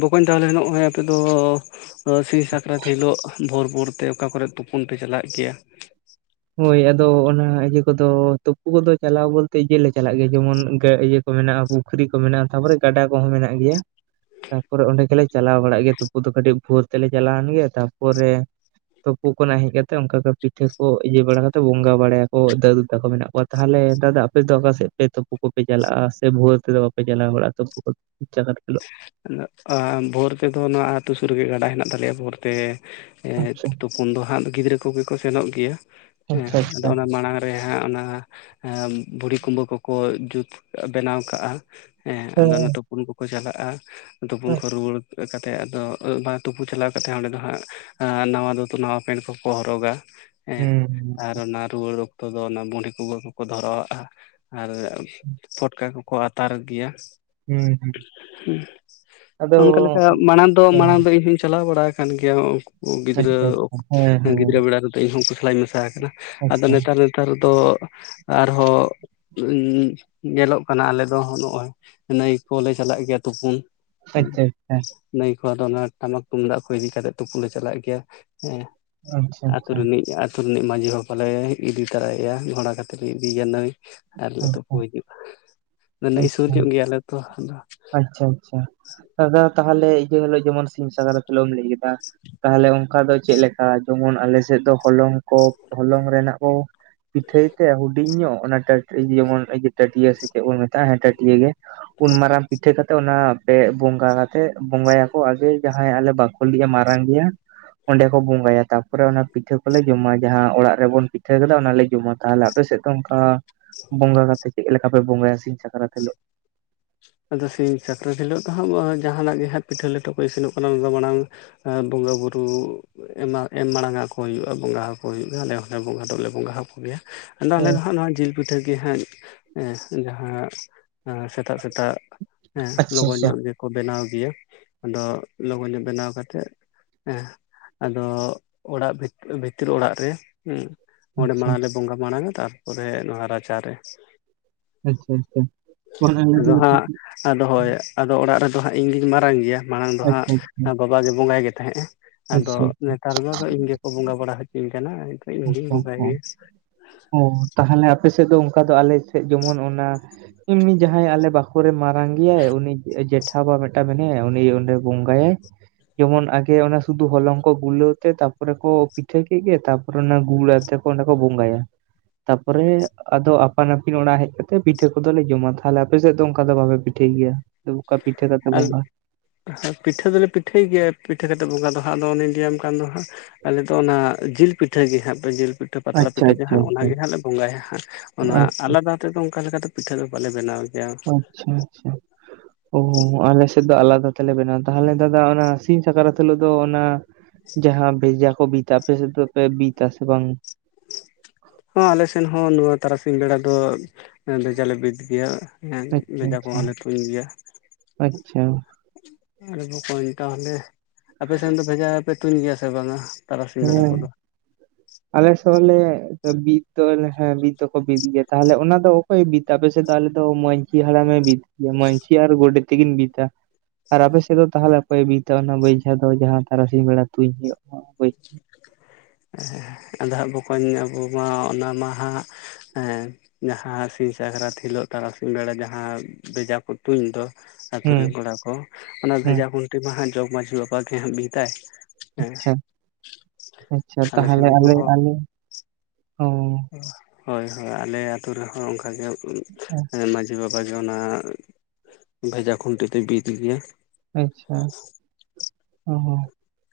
ᱵᱚᱠᱚᱧ ᱛᱟᱦᱚᱞᱮ ᱱᱚᱜᱼᱚᱭ ᱟᱯᱮ ᱫᱚᱻ ᱥᱤᱧ ᱥᱟᱠᱨᱟᱛ ᱦᱤᱞᱳᱜ ᱵᱷᱳᱨ ᱵᱷᱳᱨ ᱛᱮ ᱚᱠᱟ ᱠᱚᱨᱮᱫ ᱛᱩᱯᱩᱱ ᱯᱮ ᱪᱟᱞᱟᱜ ᱜᱮᱭᱟ? ᱦᱳᱭ ᱟᱫᱚ ᱚᱱᱟ ᱤᱭᱟᱹ ᱠᱚᱫᱚ ᱛᱩᱯᱩ ᱠᱚᱫᱚ ᱪᱟᱞᱟᱣ ᱵᱚᱞᱛᱮ ᱤᱭᱟᱹ ᱞᱮ ᱪᱟᱞᱟᱜ ᱜᱮᱭᱟ ᱡᱮᱢᱚᱱ ᱜᱟᱹ ᱤᱭᱟᱹ ᱠᱚ ᱢᱮᱱᱟᱜᱼᱟ, ᱯᱩᱠᱷᱨᱤ ᱠᱚ ᱢᱮᱱᱟᱜᱼᱟ, ᱛᱟᱯᱚᱨᱮ ᱜᱟᱰᱟ ᱠᱚᱦᱚᱸ ᱢᱮᱱᱟᱜ ᱜᱮᱭᱟ᱾ ᱛᱟᱯᱚᱨᱮ ᱚᱸᱰᱮ ᱜᱮᱞᱮ ᱪᱟᱞᱟᱣ ᱵᱟᱲᱟᱜ ᱜᱮᱭᱟ ᱛᱩᱯᱩ ᱫᱚ᱾ ᱠᱟᱹᱴᱤᱡ ᱵᱷᱳᱨ ᱛᱮᱞᱮ ᱪᱟᱞᱟᱣᱮᱱ ᱜᱮᱭ ᱛᱟᱯᱚᱨᱮ ᱛᱳᱯᱳ ᱠᱷᱚᱱᱟᱜ ᱦᱮᱡ ᱠᱟᱛᱮ ᱚᱱᱠᱟ ᱠᱟ ᱯᱤᱴᱷᱟᱹ ᱠᱚ ᱤᱭᱟᱹ ᱵᱟᱲᱟ ᱠᱟᱛᱮ ᱵᱚᱸᱜᱟ ᱵᱟᱲᱟᱭᱟ ᱠᱚ ᱫᱟᱹᱫᱩ ᱛᱟᱠᱚ ᱢᱮᱱᱟᱜ ᱠᱚᱣᱟ, ᱛᱟᱦᱚᱞᱮ ᱱᱮᱛᱟᱨ ᱫᱚ ᱟᱯᱮ ᱫᱚ ᱚᱠᱟ ᱥᱮᱫ ᱯᱮ ᱛᱳ ᱯᱳ ᱠᱚᱯᱮ ᱪᱟᱞᱟᱜᱼᱟ ᱥᱮ ᱵᱷᱳᱣᱟᱹ ᱛᱮᱫᱚ ᱵᱟᱯᱮ ᱪᱟᱞᱟᱣ ᱵᱟᱲᱟᱜᱼᱟ ᱛᱳᱯᱳ [inaudible] ᱟᱫᱚ ᱟ ᱵᱷᱳᱨ ᱛᱮᱫᱚ ᱱᱚᱣᱟ ᱟᱹᱛᱩ ᱥᱩᱨ ᱨᱮᱜᱮ ᱜᱟᱰᱟ ᱦᱮᱱᱟᱜ ᱛᱟᱞᱮᱭᱟ ᱵᱷᱳᱨ ᱛᱮ ᱮᱫ ᱟᱪᱪᱷᱟ ᱛᱩ ᱯᱩᱱ ᱫᱚ ᱦᱟᱸᱜ ᱜᱤᱫᱽᱨᱟᱹ ᱠᱚᱜᱮ ᱠᱚ ᱥᱮᱱᱚᱜ ᱜᱮᱭᱟ᱾ ᱦᱮᱸ ᱟᱪᱪᱷᱟ ᱟᱫᱚ ᱟᱪᱪᱷᱟ ᱚᱱᱟ ᱢᱟᱲᱟᱝ ᱦᱳᱭ ᱦᱟᱸᱜ ᱚᱱᱟ ᱮ ᱵᱷᱩᱲᱤ ᱠᱩᱢᱵᱟᱹ ᱠᱚᱠᱚ ᱡᱩᱛ ᱵᱮᱱᱟᱣ ᱠᱟᱜᱼᱟ᱾ ᱦᱮᱸ ᱟᱫᱚ ᱚᱱᱟ ᱛᱩᱯᱩᱱ ᱠᱚᱠᱚ ᱪᱟᱞᱟᱜᱼᱟ, ᱛᱩᱯᱩᱱ ᱠᱚ ᱨᱩᱭᱣᱟᱹᱲ ᱠᱟᱛᱮ ᱟᱫᱚ ᱟᱹᱜ ᱵᱟ ᱛᱩᱯᱩ ᱪᱟᱞᱟᱣ ᱠᱟᱛᱮᱫ ᱚᱸᱰᱮ ᱫᱚ ᱦᱟᱸᱜ ᱱᱟᱣᱟ ᱫᱩᱛᱚ ᱱᱟᱣᱟ ᱯᱮᱱᱴ ᱠᱚᱠᱚ ᱦᱚᱨᱚᱜᱟ ᱾ ᱦᱮᱸ ᱦᱩᱸ ᱟᱨ ᱚᱱᱟ ᱨᱩᱣᱟᱹᱲ ᱚᱠᱛᱚ ᱫᱚ ᱚᱱᱟ ᱵᱩᱸᱰᱤ ᱠᱚᱜᱮ ᱠᱚᱠᱚ ᱫᱷᱚᱨᱟᱣᱟᱜᱼᱟ᱾ ᱟᱨ ᱯᱷᱚᱴᱠᱟ ᱠᱚᱠᱚ ᱟᱛᱟᱨ ᱜᱮᱭᱟ᱾ ᱦᱩᱸ ᱦᱩᱸ ᱾ ᱚᱱᱠᱟ ᱞᱮᱠᱟ ᱢᱟᱲᱟᱝ ᱫᱚ, ᱢᱟᱲᱟᱝ ᱫᱚ ᱤᱧ ᱦᱚᱧ ᱪᱟᱞᱟᱣ ᱵᱟᱲᱟ ᱟᱠᱟᱱ ᱜᱮᱭᱟ᱾ ᱚ ᱜᱤᱫᱽᱨᱟᱹ ᱚᱠ ᱦᱮᱸ ᱜᱤᱫᱽᱨᱟᱹ ᱵᱮᱲᱟ ᱨᱮᱫᱚ ᱤᱧᱦᱚᱸ ᱩᱝᱠᱩ ᱥᱟᱞᱟᱜ ᱤᱧ ᱢᱮᱥᱟ ᱟᱠᱟᱱᱟ᱾ ᱟᱫᱚ ᱟᱪᱪᱷᱟ ᱱᱮᱛᱟᱨ ᱱᱮᱛᱟᱨ ᱫᱚ ᱟᱨᱦᱚᱸ [inaudible] ᱧᱮᱞᱚᱜ ᱠᱟᱱᱟ ᱟᱞᱮ ᱫᱚ ᱦᱚ ᱱᱚᱜᱼᱚᱭ ᱱᱟᱹᱭ ᱠᱚᱞᱮ ᱪᱟᱞᱟᱜ ᱜᱮᱭᱟ ᱛᱩᱯᱩᱱ᱾ ᱟᱪᱪᱷᱟ ᱟᱪᱪᱷᱟ ᱾ ᱱᱟᱹᱭ ᱠᱚ ᱟᱫᱚ ᱚᱱᱟ ᱴᱟᱢᱟᱠ ᱛᱩᱢᱫᱟᱜ ᱠᱚ ᱤᱫᱤ ᱠᱟᱛᱮᱜ ᱛᱩᱯᱩᱞ ᱞᱮ ᱪᱟᱞᱟᱜ ᱜᱮᱭᱟ, ᱦᱮᱸ ᱟᱪᱪᱷᱟ ᱾ ᱟᱹᱛᱳ ᱨᱤᱱᱤᱡ ᱟᱨ ᱟᱛᱳ ᱨᱤᱱᱤᱡ ᱢᱟᱺᱡᱷᱤ ᱵᱟᱵᱟᱞᱮ ᱤᱫᱤ ᱛᱟᱨᱟᱭ ᱭᱟ ᱜᱷᱚᱲᱟ ᱠᱟᱛᱮᱫ ᱞᱮ ᱤᱫᱤᱭᱟ ᱱᱟᱹᱭ ᱾ ᱟᱨᱞᱮ ᱛᱳᱯᱳ ᱟᱪᱪᱷᱟ ᱦᱤᱡᱩᱜᱼᱟ, ᱟᱫᱚ ᱟᱪᱪᱷᱟ ᱱᱟᱹᱭ ᱥᱩᱨ ᱟᱪᱪᱷᱟ ᱧᱚᱜ ᱜᱮᱭᱟᱞᱮ ᱛᱚ ᱟᱫᱚ᱾ ᱟᱪᱪᱷᱟ ᱟᱪᱪᱷᱟ, ᱫᱟᱫᱟ ᱛᱟᱦᱚᱞᱮ ᱤᱭᱟᱹ ᱦᱤᱞᱳᱜ ᱡᱮᱢᱚᱱ ᱥᱤᱢ ᱥᱟᱠᱨᱟᱛ ᱦᱤᱞᱳᱜ ᱮᱢ ᱞᱟᱹᱭ ᱠᱮᱫᱟ ᱛᱟᱦᱚᱞᱮ ᱚᱝᱠᱟ ᱫᱚ ᱪᱮᱫ ᱞᱮᱠᱟ? ᱡᱮᱢᱚᱱ ᱟᱞᱮ ᱥᱮᱫ ᱫᱚ ᱦᱚᱞᱚᱝ ᱠᱚ ᱦᱚᱞᱚᱝ ᱨᱮᱱᱟᱜ ᱠᱚ ᱯᱤᱴᱷᱟᱹᱭ ᱛᱮ ᱦᱩᱰᱤᱧ ᱧᱚᱜ ᱚᱱᱟ ᱴᱟᱹᱴ ᱡᱮᱢᱚᱱ ᱤᱭᱟᱹ ᱴᱟᱹᱴᱤᱭᱟ ᱥᱮ ᱪᱮᱫ ᱵᱚᱱ ᱢᱮᱛᱟᱜᱼᱟ! ᱦᱮᱸ ᱴᱟᱹᱴᱤᱭᱟ ᱜᱮ ᱾ ᱩᱱᱢᱟᱨᱟᱝ ᱯᱤᱴᱷᱟᱹ ᱠᱟᱛᱮᱜ ᱚᱱᱟ ᱯᱮ ᱵᱚᱸᱜᱟ ᱠᱟᱛᱮᱜ ᱵᱚᱸᱜᱟᱭᱟ ᱠᱚ ᱟᱜᱮ ᱡᱟᱦᱟᱸ ᱟᱞᱮ ᱵᱟ [unintelligible] ᱢᱟᱨᱟᱝ ᱜᱮᱭᱟ᱾ ᱚᱸᱰᱮ ᱠᱚ ᱵᱚᱸᱜᱟᱭᱟ, ᱛᱟᱯᱚᱨᱮ ᱚᱱᱟ ᱯᱤᱴᱷᱟᱹ ᱠᱚᱞᱮ ᱡᱚᱢᱟ, ᱡᱟᱦᱟᱸ ᱚᱲᱟᱜ ᱨᱮᱵᱚᱱ ᱯᱤᱴᱷᱟᱹ ᱠᱟᱫᱟ ᱚᱱᱟᱞᱮ ᱡᱚᱢᱟ ᱾ ᱛᱟᱦᱚᱞᱮ ᱟᱯᱮ ᱥᱮᱫ ᱫᱚ ᱚᱝᱠᱟ ᱵᱚᱸᱜᱟ ᱠᱟᱛᱮᱜ ᱪᱮᱫ ᱞᱮᱠᱟ ᱯᱮ ᱵᱚᱸᱜᱟᱭᱟ ᱥᱤᱢ ᱥᱟᱠᱨᱟᱛ ᱦᱤᱞᱳᱜ? ᱟᱫᱚ ᱥᱤᱧ ᱥᱟᱠᱨᱟᱛ ᱦᱤᱞᱳᱜ ᱫᱚ ᱦᱟᱜ ᱡᱟᱦᱟᱱᱟᱜ ᱜᱮ ᱦᱟᱸᱜ ᱯᱤᱴᱷᱟᱹ ᱞᱮᱴᱚ ᱠᱚ ᱤᱥᱤᱱᱚᱜ ᱠᱟᱱᱟ ᱚᱱᱟ ᱫᱚ ᱢᱟᱲᱟᱝ ᱮᱸ ᱵᱚᱸᱜᱟᱼ ᱵᱩᱨᱩ ᱮᱢᱟ ᱮᱢ ᱢᱟᱲᱟᱝ ᱟᱠᱚ ᱦᱩᱭᱩᱜᱼᱟ ᱵᱚᱸᱜᱟ ᱟᱠᱚ ᱦᱩᱭᱩᱜᱼᱟ ᱟᱞᱮ ᱦᱚᱸᱞᱮ ᱵᱚᱸᱜᱟ ᱫᱚᱞᱮ ᱵᱚᱸᱜᱟ ᱦᱟᱠᱚ ᱜᱮᱭᱟ᱾ ᱟᱫᱚ ᱟᱞᱮ ᱫᱚ ᱚ ᱦᱟᱸᱜ ᱱᱚᱣᱟ ᱡᱤᱞ ᱯᱤᱴᱷᱟᱹ ᱜᱮ ᱦᱟᱸᱜ ᱮᱸ ᱡᱟᱦᱟᱸ ᱥᱮᱛᱟᱜ ᱥᱮᱛᱟᱜ ᱦᱮᱸ ᱟᱪᱪᱷᱟ ᱞᱚᱜᱚᱱ ᱟᱪᱪᱷᱟ ᱧᱚᱜ ᱜᱮᱠᱚ ᱵᱮᱱᱟᱣ ᱜᱮᱭᱟ, ᱟᱫᱚ ᱞᱚᱜᱚᱱ ᱧᱚᱜ ᱵᱮᱱᱟᱣ ᱠᱟᱛᱮᱫ ᱮᱸ ᱟᱫᱚ ᱚᱲᱟᱜ ᱵᱷᱤᱛ-ᱵᱷᱤᱛᱤᱨ ᱚᱲᱟᱜ ᱨᱮ ᱩᱸ ᱚᱸᱰᱮ ᱟᱪᱪᱷᱟ ᱢᱟᱲᱟᱝ ᱞᱮ ᱵᱚᱸᱜᱟ ᱢᱟᱲᱟᱝᱼᱟ, ᱛᱟᱨᱯᱚ ᱨᱮ ᱱᱚᱣᱟ ᱨᱟᱪᱟ ᱨᱮ᱾ ᱟᱪᱪᱷᱟ ᱟᱪᱪᱷᱟ, ᱵᱟᱠᱷᱟᱱ ᱟᱞᱮᱫᱚ ᱟᱫᱚ [inaudible] ᱦᱟᱸᱜ ᱟᱫᱚ ᱦᱳᱭ ᱟᱫᱚ ᱚᱲᱟᱜ ᱨᱮᱫᱚ ᱦᱟᱸᱜ ᱤᱧ ᱜᱤᱧ ᱢᱟᱨᱟᱝ ᱜᱮᱭᱟ, ᱢᱟᱲᱟᱝ ᱫᱚ ᱦᱟᱸᱜ ᱟᱪᱪᱷᱟ ᱵᱟᱵᱟᱜᱮ ᱵᱚᱸᱜᱟᱭ ᱜᱮ ᱛᱟᱦᱮᱸᱜᱼᱮ ᱾ ᱟᱫᱚ ᱟᱪᱪᱷᱟ ᱱᱮᱛᱟᱨ ᱫᱚ ᱤᱧ ᱜᱮᱠᱚ ᱵᱚᱸᱜᱟ ᱵᱟᱲᱟ ᱦᱚᱪᱚᱧ ᱠᱟᱱᱟ᱾ ᱤᱧᱜᱤᱧ ᱵᱚᱸᱜᱟᱭ ᱜᱮᱭᱟ [inaudible] ᱚ ᱛᱟᱦᱟᱞᱮ ᱟᱯᱮ ᱥᱮᱫ ᱫᱚ ᱚᱱᱠᱟ ᱫᱚ ᱟᱞᱮ ᱥᱮᱫ ᱡᱮᱢᱚᱱ ᱚᱱᱟ, ᱮᱢᱱᱤ ᱡᱟᱦᱟᱸᱭ ᱟᱞᱮ ᱵᱟᱠᱷᱳᱞ ᱨᱮ ᱢᱟᱨᱟᱝ ᱜᱮᱭᱟᱭ ᱩᱱᱤ ᱡᱮᱴ ᱴᱷᱟᱵᱟ ᱢᱤᱫᱴᱟᱝ ᱢᱮᱭᱟᱭᱟ ᱩᱱᱤ ᱚᱸᱰᱮ ᱵᱚᱸᱜᱟᱭᱼᱟᱭ ᱾ ᱡᱮᱢᱚᱱ ᱟᱜᱮ ᱚᱱᱟ ᱥᱩᱫᱷᱩ ᱦᱚᱞᱚᱝ ᱠᱚ ᱜᱩᱞᱟᱹᱣ ᱛᱮ ᱛᱟᱯᱚᱨᱮ ᱠᱚ ᱯᱤᱴᱷᱟᱹ ᱠᱮᱜ ᱜᱮ ᱛᱟᱵ ᱨᱚᱱᱮ ᱜᱩᱲ ᱟᱛᱮ ᱠᱚ ᱚᱱᱟ ᱠᱚ ᱵᱚᱸᱜᱟ-ᱭᱟ᱾ ᱛᱟᱯᱚᱨᱮ ᱟᱫᱚ ᱟᱯᱟᱱ ᱟᱹᱯᱤᱱ ᱚᱲᱟᱜ ᱦᱮᱡ ᱠᱟᱛᱮ ᱯᱤᱴᱷᱟᱹ ᱠᱚᱫᱚᱞᱮ ᱡᱚᱢᱼ ᱟ᱾ ᱛᱟᱦᱞᱮ ᱟᱯᱮ ᱥᱮᱫ ᱫᱚ ᱚᱱᱠᱟ ᱫᱚ ᱵᱟᱯᱮ ᱯᱤᱴ ᱴᱷᱟᱹᱭ ᱜᱮᱭᱟ ᱚᱠᱟ ᱯᱤᱴᱷᱟᱹ ᱠᱟᱛᱮ ᱟᱨ ᱵᱚᱸᱜᱟ᱾ ᱯᱤᱴᱷᱟᱹ ᱫᱚᱞᱮ ᱯᱤᱴᱷᱟᱹᱭ ᱜᱮᱭᱟ ᱯᱤᱴᱷᱟᱹ ᱠᱟᱛᱮᱫᱜ ᱵᱚᱸᱜᱟ ᱫᱚ ᱦᱟᱸᱜ ᱟᱫᱚ ᱚᱱᱮᱧ ᱞᱟᱹᱭᱟᱢ ᱠᱟᱱ ᱫᱚ ᱦᱟᱸᱜ, ᱟᱞᱮ ᱫᱚ ᱚᱱᱟ ᱡᱤᱞ ᱯᱤᱴᱷᱟᱹ ᱜᱮ ᱦᱟᱸᱜ [unintelligible] ᱡᱤᱞ ᱯᱤᱴ [unintelligible] ᱯᱟᱛᱲᱟ ᱟᱪᱪᱷᱟ ᱯᱤᱴᱷᱟᱹ ᱟᱪᱪᱷᱟ ᱡᱟᱦᱟᱸ ᱚᱱᱟ ᱟᱪᱪᱷᱟ ᱜᱮ ᱦᱟᱸᱜ ᱞᱮ ᱵᱚᱸᱜᱟ ᱦᱟᱸᱜ ᱚᱱᱟ ᱟᱪᱪᱷᱟ ᱟᱞᱟᱫᱟ᱾ ᱛᱮᱫᱚ ᱚᱝᱠᱟᱞᱮᱠᱟ ᱫᱚ ᱯᱤᱴᱷᱟᱹ ᱫᱚ ᱵᱟᱞᱮ ᱵᱮᱱᱟᱣ᱾ ᱜᱮᱭᱟ ᱟᱪᱪᱷᱟ ᱟᱪᱪᱷᱟ ᱚ ᱟᱞᱮ ᱥᱮᱫ ᱫᱚ ᱟᱞᱟᱫᱟ ᱛᱮᱞᱮ ᱵᱮᱱᱟᱣᱟ ᱛᱟᱦᱟᱞᱮ ᱫᱟᱫᱟ ᱚᱱᱟ ᱥᱤᱧ ᱥᱟᱠᱨᱟᱛ ᱦᱮᱞᱳᱜ ᱫᱚ ᱚᱱᱟ ᱡᱟᱦᱟᱸ ᱵᱷᱮᱡᱟ ᱠᱚ ᱵᱤᱫᱟ ᱟᱯᱮ ᱥᱮᱫ ᱫᱚᱯᱮ ᱵᱤᱫᱟ ᱥᱮ ᱵᱟᱝ? ᱦᱚᱸ ᱟᱞᱮᱥᱮᱱ ᱦᱚᱸ ᱱᱚᱣᱟ ᱛᱟᱨᱟᱥᱤᱧ ᱵᱮᱲᱟ ᱫᱚ ᱵᱷᱮᱡᱟᱞᱮ ᱵᱤᱫ ᱜᱮᱭᱟ᱾ ᱦᱮ ᱟᱪᱪᱷᱟ ᱵᱷᱮᱡᱟ ᱟᱪᱪᱷᱟ ᱠᱚᱦᱚᱸ ᱞᱮ ᱛᱩᱧ ᱜᱮᱭᱟ᱾ ᱟᱪᱪᱷᱟ ᱮ ᱵᱚᱠᱚᱧ ᱛᱟᱦᱞᱮ ᱟᱯᱮ ᱥᱮᱱ ᱫᱚ ᱵᱷᱮᱡᱟ ᱯᱮ ᱛᱩᱧ ᱜᱮᱭᱟ ᱥᱮ ᱵᱟᱝᱼᱟ? ᱦᱮᱸ [inaudible] [unintelligible] ᱵᱤᱫ ᱫᱚᱞᱮ ᱦᱮᱸ ᱵᱤᱫ ᱫᱚᱠᱚ ᱵᱤᱫ ᱜᱮᱭᱟ, ᱛᱟᱦᱚᱞᱮ ᱚᱱᱟ ᱫᱚ ᱚᱠᱚᱭ-ᱮ ᱵᱤᱫᱼᱟ ᱯᱮᱥᱮᱫ ᱫᱚ? ᱟᱞᱮ ᱫᱚ ᱢᱟᱺᱡᱷᱤ ᱦᱟᱲᱟᱢ-ᱮ ᱵᱤᱫ ᱢᱟᱺᱡᱷᱤ ᱟᱨ ᱜᱳᱰᱮᱛ ᱛᱤᱠᱤᱱ ᱵᱤᱛᱟ ᱾ ᱟᱨ ᱟᱯᱮ ᱥᱮᱫ ᱫᱚ ᱛᱟᱦᱚᱞᱮ ᱚᱠᱚᱭ-ᱮ ᱵᱤᱛᱟ ᱚᱱᱟ ᱵᱮᱭᱡᱷᱟ ᱫᱚ ᱡᱟᱦᱟᱸ ᱛᱟᱨᱟ ᱥᱤᱧ ᱵᱮᱲᱟ ᱛᱩᱧ ᱦᱩᱭᱩᱜᱼᱟ ᱦᱳᱭ᱾ [unintelligible] ᱟᱫᱚ ᱦᱟᱸᱜ ᱵᱚᱠᱚᱧ ᱟᱵᱩ ᱢᱟ ᱚᱱᱟ ᱢᱟ ᱦᱟᱸᱜ, ᱦᱮᱸ ᱡᱟᱦᱟᱸ ᱥᱤᱧ ᱥᱟᱠᱨᱟᱛ ᱦᱤᱞᱳᱜ ᱛᱟᱨᱟᱥᱤᱧ ᱵᱮᱲᱟ ᱡᱟᱦᱟᱸ ᱵᱮᱡᱟ ᱠᱚ ᱛᱩᱧ ᱫᱚ, ᱟᱹᱛᱩ ᱨᱮᱱ ᱦᱩᱸ ᱠᱚᱲᱟ ᱠᱚ ᱚᱱᱟ ᱦᱩᱸ ᱵᱷᱮᱡᱟ ᱠᱷᱩᱱᱴᱤ ᱢᱟ ᱦᱟᱸᱜ ᱡᱚᱜᱽ ᱢᱟᱹᱡᱷᱤ ᱵᱟᱵᱟ ᱜᱮ ᱦᱟᱜ ᱵᱤᱫᱟᱭ᱾ ᱦᱮᱸ ᱟᱪᱪᱷᱟ ᱟᱪᱪᱷᱟ ᱥᱮᱱ ᱛᱟᱦᱟᱞᱮ ᱦᱚᱸ ᱟᱞᱮ ᱟᱞᱮ ᱚ, ᱚ ᱦᱳᱭ ᱦᱳᱭ ᱟᱞᱮ ᱟᱛᱩ ᱨᱮᱦᱚᱸ ᱚᱱᱠᱟᱜᱮ ᱮ ᱢᱟᱺᱡᱷᱤ ᱵᱟᱵᱟ, ᱵᱟᱡᱷᱚᱱᱟᱜ ᱵᱷᱮᱡᱟ ᱠᱷᱩᱱᱴᱤ ᱫᱚᱭ ᱵᱤᱫ ᱜᱮᱭᱟ᱾ ᱟᱪᱪᱷᱟ ᱚ ᱦᱚ,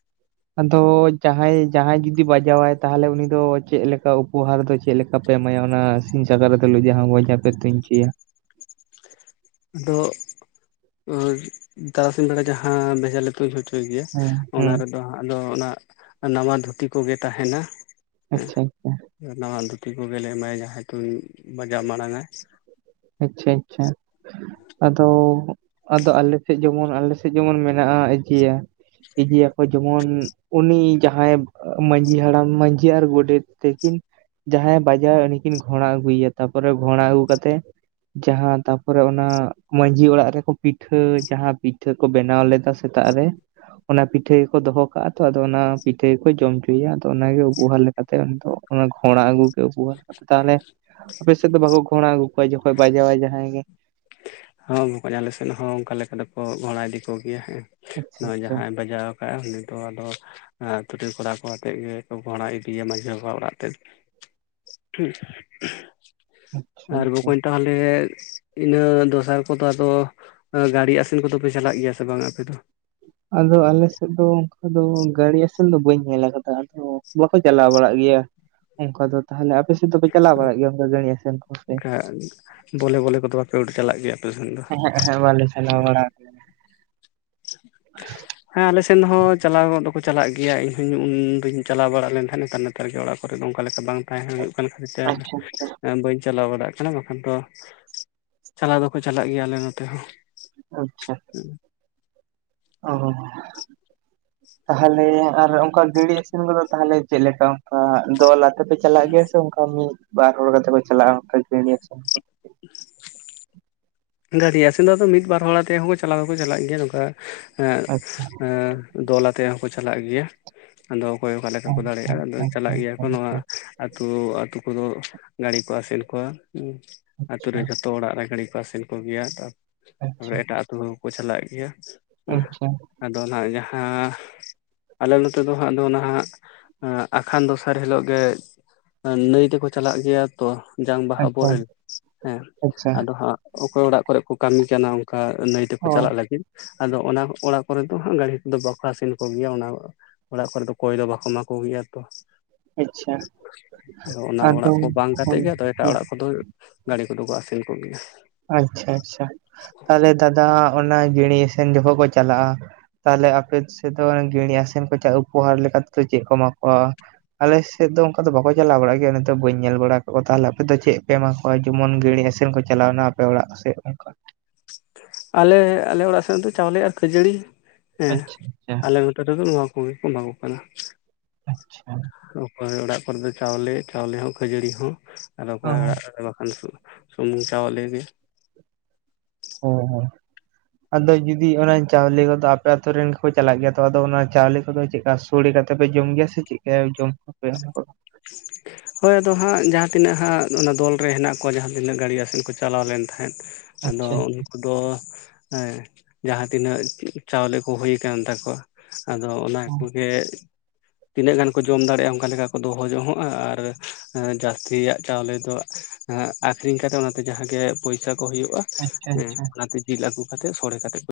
[inaudible] ᱟᱫᱚ ᱡᱟᱦᱟᱸᱭ ᱡᱟᱦᱟᱸᱭ ᱡᱩᱫᱤ ᱵᱟᱡᱟᱣᱟᱭ ᱛᱟᱦᱟᱞᱮ ᱩᱱᱤ ᱫᱚ ᱪᱮᱜ ᱞᱮᱠᱟ ᱩᱯᱚᱦᱟᱨ ᱫᱚ ᱪᱮᱜ ᱞᱮᱠᱟ? ᱠᱟᱯᱮ ᱮᱢᱟᱭᱟ ᱚᱱᱟ ᱥᱤᱧ ᱥᱟᱠᱨᱟᱛ ᱟᱹᱞᱩ ᱡᱟᱦᱟᱸ ᱵᱚᱡᱷᱟ ᱯᱮ ᱛᱩᱧ ᱚᱪᱚᱭᱟ? ᱟᱫᱚ [unintelligible] ᱛᱟᱨᱟᱥᱤᱧ ᱵᱮᱲᱟ ᱡᱟᱦᱟᱸ ᱵᱮᱡᱷᱟ ᱞᱮ ᱛᱩᱧ ᱦᱚᱪᱚ ᱪᱩᱭ ᱜᱮᱭᱟ ᱦᱩᱸ ᱚᱱᱟ ᱦᱩᱸ ᱨᱮᱫᱚ ᱦᱟᱜᱫᱚ ᱚᱱᱟ ᱱᱟᱣᱟ ᱫᱷᱩᱛᱤ ᱠᱚᱜᱮ ᱛᱟᱦᱮᱸᱱᱟ ᱾ ᱟᱪᱪᱷᱟ [unintelligible] ᱱᱟᱣᱟ ᱫᱷᱩᱛᱤ ᱠᱚᱜᱮᱞᱮ ᱮᱢᱟᱭ ᱡᱟᱦᱟᱸᱭ ᱛᱩᱧ ᱵᱟᱡᱟᱣ ᱢᱟᱲᱟᱝ-ᱟᱭ ᱾ ᱟᱪᱪᱷᱟ ᱟᱪᱪᱷᱟ᱾ ᱟᱫᱚ ᱟᱫᱚ ᱟᱞᱮᱥᱮᱜ ᱡᱮᱢᱚᱱ ᱟᱞᱮᱥᱮᱫ ᱡᱮᱢᱚᱱ ᱢᱮᱱᱟᱜᱼᱟ ᱤᱪᱤᱭᱟ ᱾ ᱤᱫᱤᱭᱟᱠᱚ ᱢᱚᱱ ᱩᱱᱤ ᱡᱟᱦᱟᱸᱭ ᱢᱟᱺᱡᱷᱤ ᱦᱟᱲᱟᱢ ᱢᱟᱺᱡᱷᱤ ᱟᱨ ᱜᱚᱰᱮᱛ ᱛᱤᱠᱤᱱ, ᱡᱟᱦᱟᱸᱭᱮ ᱵᱟᱡᱟᱣᱟ ᱩᱱᱤᱠᱤᱱ ᱜᱷᱚᱲᱟ ᱟᱹᱜᱩᱭᱮᱭᱟ ᱛᱟᱯᱚᱨᱮ ᱜᱷᱚᱲᱟ ᱟᱹᱜᱩ ᱠᱟᱛᱮᱜ᱾ ᱡᱟᱦᱟᱸ ᱛᱟᱯᱚᱨᱮ ᱚᱱᱟ ᱢᱟᱺᱡᱷᱤ ᱚᱲᱟᱜ ᱨᱮᱠᱚ ᱯᱤᱴᱷᱟᱹ ᱡᱟᱦᱟᱸ ᱯᱤᱴᱷᱟᱹ ᱠᱚ ᱵᱮᱱᱟᱣ ᱞᱮᱫᱟ ᱥᱮ ᱥᱮᱛᱟᱜ ᱨᱮ᱾ ᱚᱱᱟ ᱯᱤᱴᱷᱟᱹ ᱜᱮ ᱠᱚ ᱫᱚᱦᱚ ᱠᱟᱜᱼᱟ ᱛᱚ, ᱟᱫᱚ ᱚᱱᱟ ᱯᱤᱴᱷᱟᱹ ᱜᱮ ᱠᱚ ᱡᱚᱢ ᱚᱪᱚᱭᱮᱭᱟ ᱟᱫᱚ ᱚᱱᱟᱜᱮ ᱩᱵᱚᱦᱟᱼᱼ ᱠᱟᱛᱮᱜ ᱫᱚ ᱚᱱᱟ ᱜᱷᱚᱬᱟ ᱟᱹᱜᱩ ᱠᱮᱫ ᱠᱚᱣᱟ ᱾ ᱛᱟᱦᱚᱞᱮ ᱟᱯᱮ ᱥᱮᱫ ᱫᱚ ᱵᱟᱠᱚ ᱜᱷᱚᱬᱟ ᱟᱹᱜᱩ ᱠᱚᱣᱟ ᱡᱚᱠᱷᱚᱱᱼᱼ ᱵᱟᱡᱟᱭᱟᱭ ᱡᱟᱦᱟᱸᱭ ᱜᱮ ᱾ ᱦᱚᱸ ᱠᱚ ᱟᱞᱮ ᱥᱮᱫ ᱦᱚᱸ ᱚᱱᱠᱟ ᱞᱮᱠᱟ ᱫᱚᱠᱚ ᱜᱷᱚᱬᱟ ᱤᱫᱤ ᱠᱚᱜᱮᱭᱟ ᱟᱪᱪᱷᱟ ᱱᱚᱜᱼᱚᱭ ᱟᱪᱪᱷᱟ ᱡᱟᱦᱟᱸᱭ ᱵᱟᱡᱟᱣᱼᱼ ᱟᱞᱮᱥᱮᱫ ᱫᱚ ᱟᱫᱚᱼᱼ ᱛᱩᱴᱤ ᱠᱚᱨᱟᱣ ᱠᱚ ᱠᱟᱛᱮᱫ ᱜᱮ ᱜᱷᱚᱬᱟ ᱤᱫᱤᱭᱮᱭᱟ ᱢᱟᱹᱡᱷᱤ ᱵᱟᱵᱟᱣᱟᱜ ᱚᱲᱟᱜ ᱛᱮ ᱾ ᱟᱪᱪᱷᱟ ᱦᱮᱸ ᱟᱨ ᱟᱪᱪᱷᱟ ᱵᱚᱠᱚᱧ ᱛᱟᱦᱞᱮ ᱤᱱᱟᱹ ᱫᱚᱥᱼᱼ ᱥᱟᱨ ᱠᱚᱫᱚ ᱟᱫᱚ, ᱮ ᱜᱟᱹᱬᱤ ᱟᱥᱮᱱ ᱠᱚᱫᱚ ᱯᱮ ᱪᱟᱞᱟᱜ ᱜᱮᱭᱟ ᱥᱮ ᱵᱟᱝ ᱟᱯᱮ ᱫᱚ? ᱟᱫᱚ ᱟᱞᱮ ᱥᱮᱫ ᱫᱚ ᱚᱱᱠᱟ ᱫᱚ ᱜᱟᱺᱬᱤ ᱟᱥᱮᱱ ᱫᱚ ᱵᱟᱹᱧ ᱧᱮᱞ ᱟᱠᱟᱫᱟ, ᱟᱫᱚ ᱵᱟᱠᱚ ᱪᱟᱞᱟᱣ ᱵᱟᱲᱟᱜ ᱜᱮᱭᱟ ᱾ ᱦ [inaudible] ᱚᱱᱠᱟ ᱫᱚ ᱛᱟᱦᱚᱞᱮ ᱟᱯᱮ ᱥᱮᱫ ᱫᱚᱯᱮ ᱪᱟᱞᱟᱣ ᱵᱟᱲᱟᱜ ᱜᱮᱭᱟ ᱚᱱᱠᱟ ᱜᱟᱺᱬᱤ ᱟᱥᱮᱱ ᱠᱚ ᱥᱮᱱ? ᱟᱨᱼᱼ ᱵᱚᱞᱮ ᱵᱚᱞᱮ ᱠᱚᱫᱚ ᱵᱟᱯᱮ ᱩᱰ ᱪᱟᱞᱟᱜ ᱜᱮᱭᱟ? ᱟᱯᱮ ᱥᱮᱱ ᱫᱚ ᱚᱹᱦᱚᱜ ᱚᱦᱚᱸᱜ ᱵᱟᱞᱮ ᱪᱟᱞᱟᱣ ᱵᱟᱲᱟᱜᱼᱟ ᱾ [inaudible] ᱦᱮᱸ ᱟᱞᱮ ᱥᱮᱱ ᱦᱚᱸ ᱪᱟᱞᱟᱣ ᱫᱚᱠᱚ ᱪᱟᱞᱟᱜ ᱜᱮᱭᱟ, ᱤᱧ ᱦᱚᱸᱧ ᱩᱱ ᱫᱚᱧ ᱪᱟᱞᱟᱣ ᱵᱟᱲᱟ ᱞᱮᱱ ᱛᱟᱦᱮᱸᱱ ᱱᱮᱛᱟᱨ [unintelligible] ᱱᱮᱛᱟᱨ ᱜᱮ ᱚᱲᱟᱜ ᱠᱚᱨᱮ ᱫᱚ ᱚᱱᱠᱟ ᱞᱮᱠᱟ ᱵᱟᱝ ᱛᱟᱦᱮᱸᱱ ᱦᱩᱭᱩᱜ ᱠᱟᱱ ᱠᱷᱟᱹᱛᱤᱨ ᱛᱮ, ᱟᱪᱪᱷᱟ ᱮᱱ ᱵᱟᱹᱧᱼᱼ ᱪᱟᱞᱟᱣ ᱵᱟᱲᱟᱜ ᱠᱟᱱᱟ ᱵᱟᱠᱷᱟᱱ ᱫᱚ, ᱪᱟᱞᱟᱣ ᱫᱚᱠᱚ ᱪᱟᱞᱟᱜ ᱜᱮᱭᱟ ᱟᱞᱮ ᱱᱚᱛᱮ ᱦᱚᱸ ᱾ ᱟᱪᱪᱷᱟ ᱚᱦᱚᱼᱼ ᱛᱟᱦᱚᱞᱮ ᱟᱨ ᱚᱱᱠᱟ ᱜᱟᱺᱬᱤ ᱟᱥᱮᱱ ᱠᱚᱫᱚ ᱛᱟᱦᱚᱞᱮ ᱪᱮᱫ ᱞᱮᱠᱟ? ᱚᱱᱠᱟ ᱫᱚᱞᱟᱛᱮᱼᱼ ᱨᱮᱯᱮ ᱪᱟᱞᱟᱜ ᱜᱮᱭᱟ, ᱥᱮ ᱚᱱᱠᱟ ᱢᱤᱫ ᱵᱟᱨ ᱦᱚᱲ ᱠᱟᱛᱮ ᱠᱚ ᱪᱟᱞᱟᱜᱼᱟ ᱚᱱᱠᱟ ᱜᱟᱺᱬᱤ ᱟᱥᱮᱱ ᱠᱚ? [unintelligible] ᱜᱟᱺᱬᱤ ᱟᱥᱮᱱ ᱟᱫᱚ ᱢᱤᱫ ᱵᱟᱨ ᱦᱚᱲ ᱟᱛᱮ ᱦᱚᱸ ᱠᱚ ᱪᱟᱞᱟᱣ ᱫᱚᱠᱚ ᱪᱟᱞᱟᱜ ᱜᱮᱭᱟ ᱱᱚᱝᱠᱟ ᱟᱸ ᱟᱪᱪᱷᱟ ᱟᱸᱼᱼ ᱫᱚᱞ ᱟᱛᱮᱜ ᱦᱚᱸᱠᱚ ᱪᱟᱞᱟᱜ ᱜᱮᱭᱟ, ᱟᱫᱚ ᱚᱠᱚᱭ ᱚᱠᱟ ᱞᱮᱠᱟ ᱠᱚ ᱫᱟᱲᱮᱭᱟᱜᱼᱟ ᱟᱫᱚ ᱪᱟᱞᱟᱜ ᱜᱮᱭᱟ ᱠᱚ ᱱᱚᱣᱟᱼᱼ ᱟᱹᱛᱩ ᱟᱹᱛᱩ ᱠᱚᱨᱮᱫ ᱜᱟᱺᱬᱤ ᱠᱚ ᱟᱥᱮᱱ ᱠᱚᱣᱟ ᱮᱸ ᱟᱛᱩ ᱨᱮᱱ ᱫᱚ ᱾ ᱡᱚᱛᱚ ᱚᱲᱟᱜ ᱨᱮ ᱜᱟᱺᱬᱤ ᱠᱚ ᱟᱥᱮᱱ ᱠᱚ ᱜᱮᱭᱟ, ᱛᱟᱯᱚᱨᱮ ᱟᱪᱪᱷᱟ ᱟᱪᱪᱷᱟ ᱮᱴᱟᱜ ᱟᱹᱛᱩ ᱦᱚᱸᱠᱚ ᱪᱟᱞᱟᱜ ᱜᱮᱭᱟ ᱾ ᱟᱪᱪᱷᱟ ᱾ ᱟᱫᱚ ᱱᱟᱸᱜ ᱡᱟᱦᱟᱸᱼᱼ ᱟᱞᱮ ᱱᱚᱛᱮ ᱫᱚ ᱦᱟᱸᱜ ᱫᱚ ᱱᱟᱦᱟᱸᱜ ᱟᱠᱷᱟᱱ ᱫᱚᱥᱟᱨ ᱦᱤᱞᱚᱜ ᱜᱮᱼᱼ ᱱᱟᱹᱭ ᱛᱮᱠᱚ ᱪᱟᱞᱟᱜ ᱜᱮᱭᱟ ᱛᱚ ᱾ ᱡᱟᱝ ᱵᱟᱦᱟ ᱟᱪᱪᱷᱟ ᱟᱪᱪᱷᱟ ᱵᱚᱦᱮᱞ, ᱦᱮᱸ ᱟᱪᱪᱷᱟ ᱟᱪᱪᱷᱟ ᱟᱫᱚ ᱦᱟᱸᱜ ᱚᱠᱚᱭ ᱚᱲᱟᱜ ᱠᱚᱨᱮ ᱠᱚ ᱠᱟᱹᱢᱤ ᱠᱟᱱᱟ ᱚᱱᱠᱟ ᱱᱟᱹᱭᱼᱼ ᱛᱮᱠᱚ ᱚ ᱪᱟᱞᱟᱜ ᱞᱟᱹᱜᱤᱫ, ᱟᱫᱚ ᱚᱱᱟ ᱚᱲᱟᱜ ᱠᱚᱨᱮ ᱫᱚ ᱦᱟᱸᱜ ᱜᱟᱺᱬᱤ ᱠᱚᱫᱚ ᱵᱟᱠᱚ ᱟᱥᱮᱱ ᱠᱚᱜᱮᱭᱟ ᱱᱟᱜ ᱾ ᱚᱲᱟᱜ ᱠᱚᱨᱮ ᱫᱚ ᱠᱚᱭ ᱫᱚ ᱵᱟᱠᱚ ᱮᱢᱟ ᱠᱚ ᱜᱮᱭᱟ ᱛᱚ ᱾ ᱟᱪᱪᱷᱟ ᱟᱫᱚ ᱚᱱᱟ ᱚᱲᱟᱜ ᱠᱚ ᱵᱟᱝ ᱠᱟᱛᱮ ᱦᱳᱭ ᱜᱮ ᱟᱫᱚ ᱦᱳᱭ ᱮᱴᱟᱜ ᱚᱲᱟᱜ ᱠᱚᱫᱚᱼᱼ ᱜᱟᱺᱬᱤ ᱠᱚᱫᱚ ᱠᱚ ᱟᱹᱥᱩᱞ ᱠᱚ ᱜᱮᱭᱟ ᱾ ᱟᱪᱪᱷᱟ ᱟᱪᱪᱷᱟ, ᱛᱟᱦᱚᱞᱮ ᱫᱟᱫᱟ ᱚᱱᱟ ᱜᱟᱺᱬᱤ ᱟᱥᱮᱱ ᱡᱚᱠᱷᱚᱱ ᱠᱚ ᱪᱟᱞᱟᱜᱼᱟᱼᱼ ᱛᱟᱦᱚᱞᱮ ᱟᱯᱮ ᱥᱮᱫ ᱫᱚ ᱜᱟᱺᱬᱤ ᱟᱥᱮᱱ ᱠᱚ [inaudible] ᱩᱯᱚᱦᱟᱨ ᱞᱮᱠᱟ ᱛᱮᱫᱚ ᱪᱮᱫ ᱠᱚ ᱮᱢᱟ ᱠᱚᱣᱟ? ᱟᱞᱮᱥᱮᱫ ᱫᱚ ᱚᱱᱠᱟ ᱫᱚ ᱵᱟᱠᱚ ᱪᱟᱞᱟᱣ ᱵᱟᱲᱟᱜ ᱜᱮᱭᱟ, ᱱᱤᱛ ᱵᱟᱹᱧ ᱧᱮᱞ ᱵᱟᱲᱟ ᱟᱠᱟᱫ ᱠᱚᱣᱟ ᱛᱟᱦᱚᱞᱮ ᱟᱯᱮ ᱫᱚ ᱪᱮᱫ ᱯᱮ ᱮᱢᱟᱼᱼ ᱱᱚᱜᱼᱚᱭ ᱡᱮᱢᱚᱱ ᱜᱟᱺᱬᱤ ᱟᱥᱮᱱ ᱠᱚ ᱪᱟᱞᱟᱣᱮᱱᱟ ᱟᱯᱮ ᱚᱲᱟᱜ ᱥᱮᱫ ᱚᱱᱠᱟ ᱾ ᱟᱞᱮ ᱟᱞᱮ ᱚᱲᱟᱜ ᱥᱮᱫ ᱫᱚ ᱪᱟᱣᱞᱮ ᱟᱨ ᱠᱷᱟᱹᱡᱟᱹᱲᱤ ᱦᱮᱸ ᱟᱪᱪᱷᱟ ᱟᱪᱪᱷᱟ ᱟᱞᱮ ᱼᱼ ᱱᱚᱛᱮ ᱫᱚ ᱱᱚᱣᱟ ᱠᱚᱜᱮ ᱠᱚ ᱮᱢᱟ ᱠᱚ ᱠᱟᱱᱟ? ᱟᱪᱪᱷᱟ ᱾ ᱚᱠᱚᱭ ᱚᱲᱟᱜ ᱠᱚᱨᱮᱫᱚ ᱪᱟᱣᱞᱮ, ᱪᱟᱣᱞᱮ ᱦᱚᱸ ᱠᱷᱟᱹᱡᱟᱹᱲᱤ ᱦᱚᱸ, ᱟᱨ ᱚ ᱚᱠᱚᱭᱟᱜ ᱚᱲᱟᱜ ᱨᱮᱫᱚ ᱮᱠᱮᱱᱼᱼ ᱦᱩᱸ ᱪᱟᱣᱞᱮ ᱜᱮ ᱾ ᱦᱮᱸ ᱦᱮᱸ ᱟᱫᱚ ᱡᱩᱫᱤ ᱚᱱᱮ ᱪᱟᱣᱞᱮ ᱠᱚᱫᱚ ᱟᱯᱮ ᱟᱛᱩᱨ ᱨᱮᱱ ᱜᱮᱠᱚ ᱪᱟᱞᱟᱜ ᱜᱮᱭᱟ ᱛᱚ ᱟᱫᱚ ᱚᱱᱟ ᱪᱟᱣᱞᱮ ᱠᱚᱫᱚ ᱪᱮᱫᱠᱟ ᱥᱳᱲᱮ ᱠᱟᱛᱮ ᱯᱮ ᱡᱚᱢ ᱜᱮᱭᱟ ᱥᱮ ᱪᱮᱫᱠᱟ ᱡᱚᱢ ᱠᱚᱯᱮ [inaudible] ᱦᱳᱭ ᱟᱫᱚ ᱦᱟᱸᱜ ᱡᱟᱦᱟᱸ ᱛᱤᱱᱟᱹᱜ ᱦᱟᱸᱜ ᱚᱱᱟ ᱫᱚᱞ ᱨᱮ ᱦᱮᱱᱟᱜ ᱠᱚᱣᱟ ᱡᱟᱦᱟᱸ ᱛᱤᱱᱟᱹᱜ ᱜᱟᱹᱬᱤ ᱟᱥᱮᱱ ᱠᱚ ᱪᱟᱞᱟᱣ ᱞᱮᱱ ᱛᱟᱦᱮᱸᱫ, ᱟᱫᱚ ᱟᱪᱪᱷᱟ ᱩᱱᱠᱩ ᱫᱚ ᱦᱮᱸ ᱡᱟᱦᱟᱸ ᱛᱤᱱᱟᱹᱜ ᱪᱟᱣᱞᱮ ᱠᱚ ᱦᱩᱭ ᱟᱠᱟᱱ ᱛᱟᱠᱚᱣᱟ, ᱟᱫᱚ ᱚᱱᱟ ᱠᱚᱜᱮ ᱛᱤᱱᱟᱹᱜ ᱜᱟᱱ ᱠᱚ ᱡᱚᱢ ᱫᱟᱲᱮᱜ-ᱟ ᱚᱝᱠᱟ ᱞᱮᱠᱟ ᱠᱚ ᱫᱚ ᱦᱚᱸ ᱡᱚᱝᱚ ᱟ ᱟᱨ ᱡᱟᱹᱥᱛᱤᱭᱟᱜ ᱪᱟᱣᱞᱮ ᱫᱚ ᱟᱠᱷᱨᱤᱧ ᱠᱟᱛᱮᱜ ᱚᱱᱟᱛᱮ ᱡᱟᱦᱟᱸᱜᱮ ᱯᱩᱭᱥᱟ ᱠᱚ ᱦᱩᱭᱩᱜ-ᱟ ᱟᱪᱪᱷᱟ ᱦᱮᱸ ᱟᱪᱪᱷᱟ ᱚᱱᱟᱛᱮ ᱡᱤᱞ ᱟᱹᱜᱩ ᱠᱟᱛᱮᱜ ᱥᱚᱲᱮ ᱠᱟᱛᱮᱜ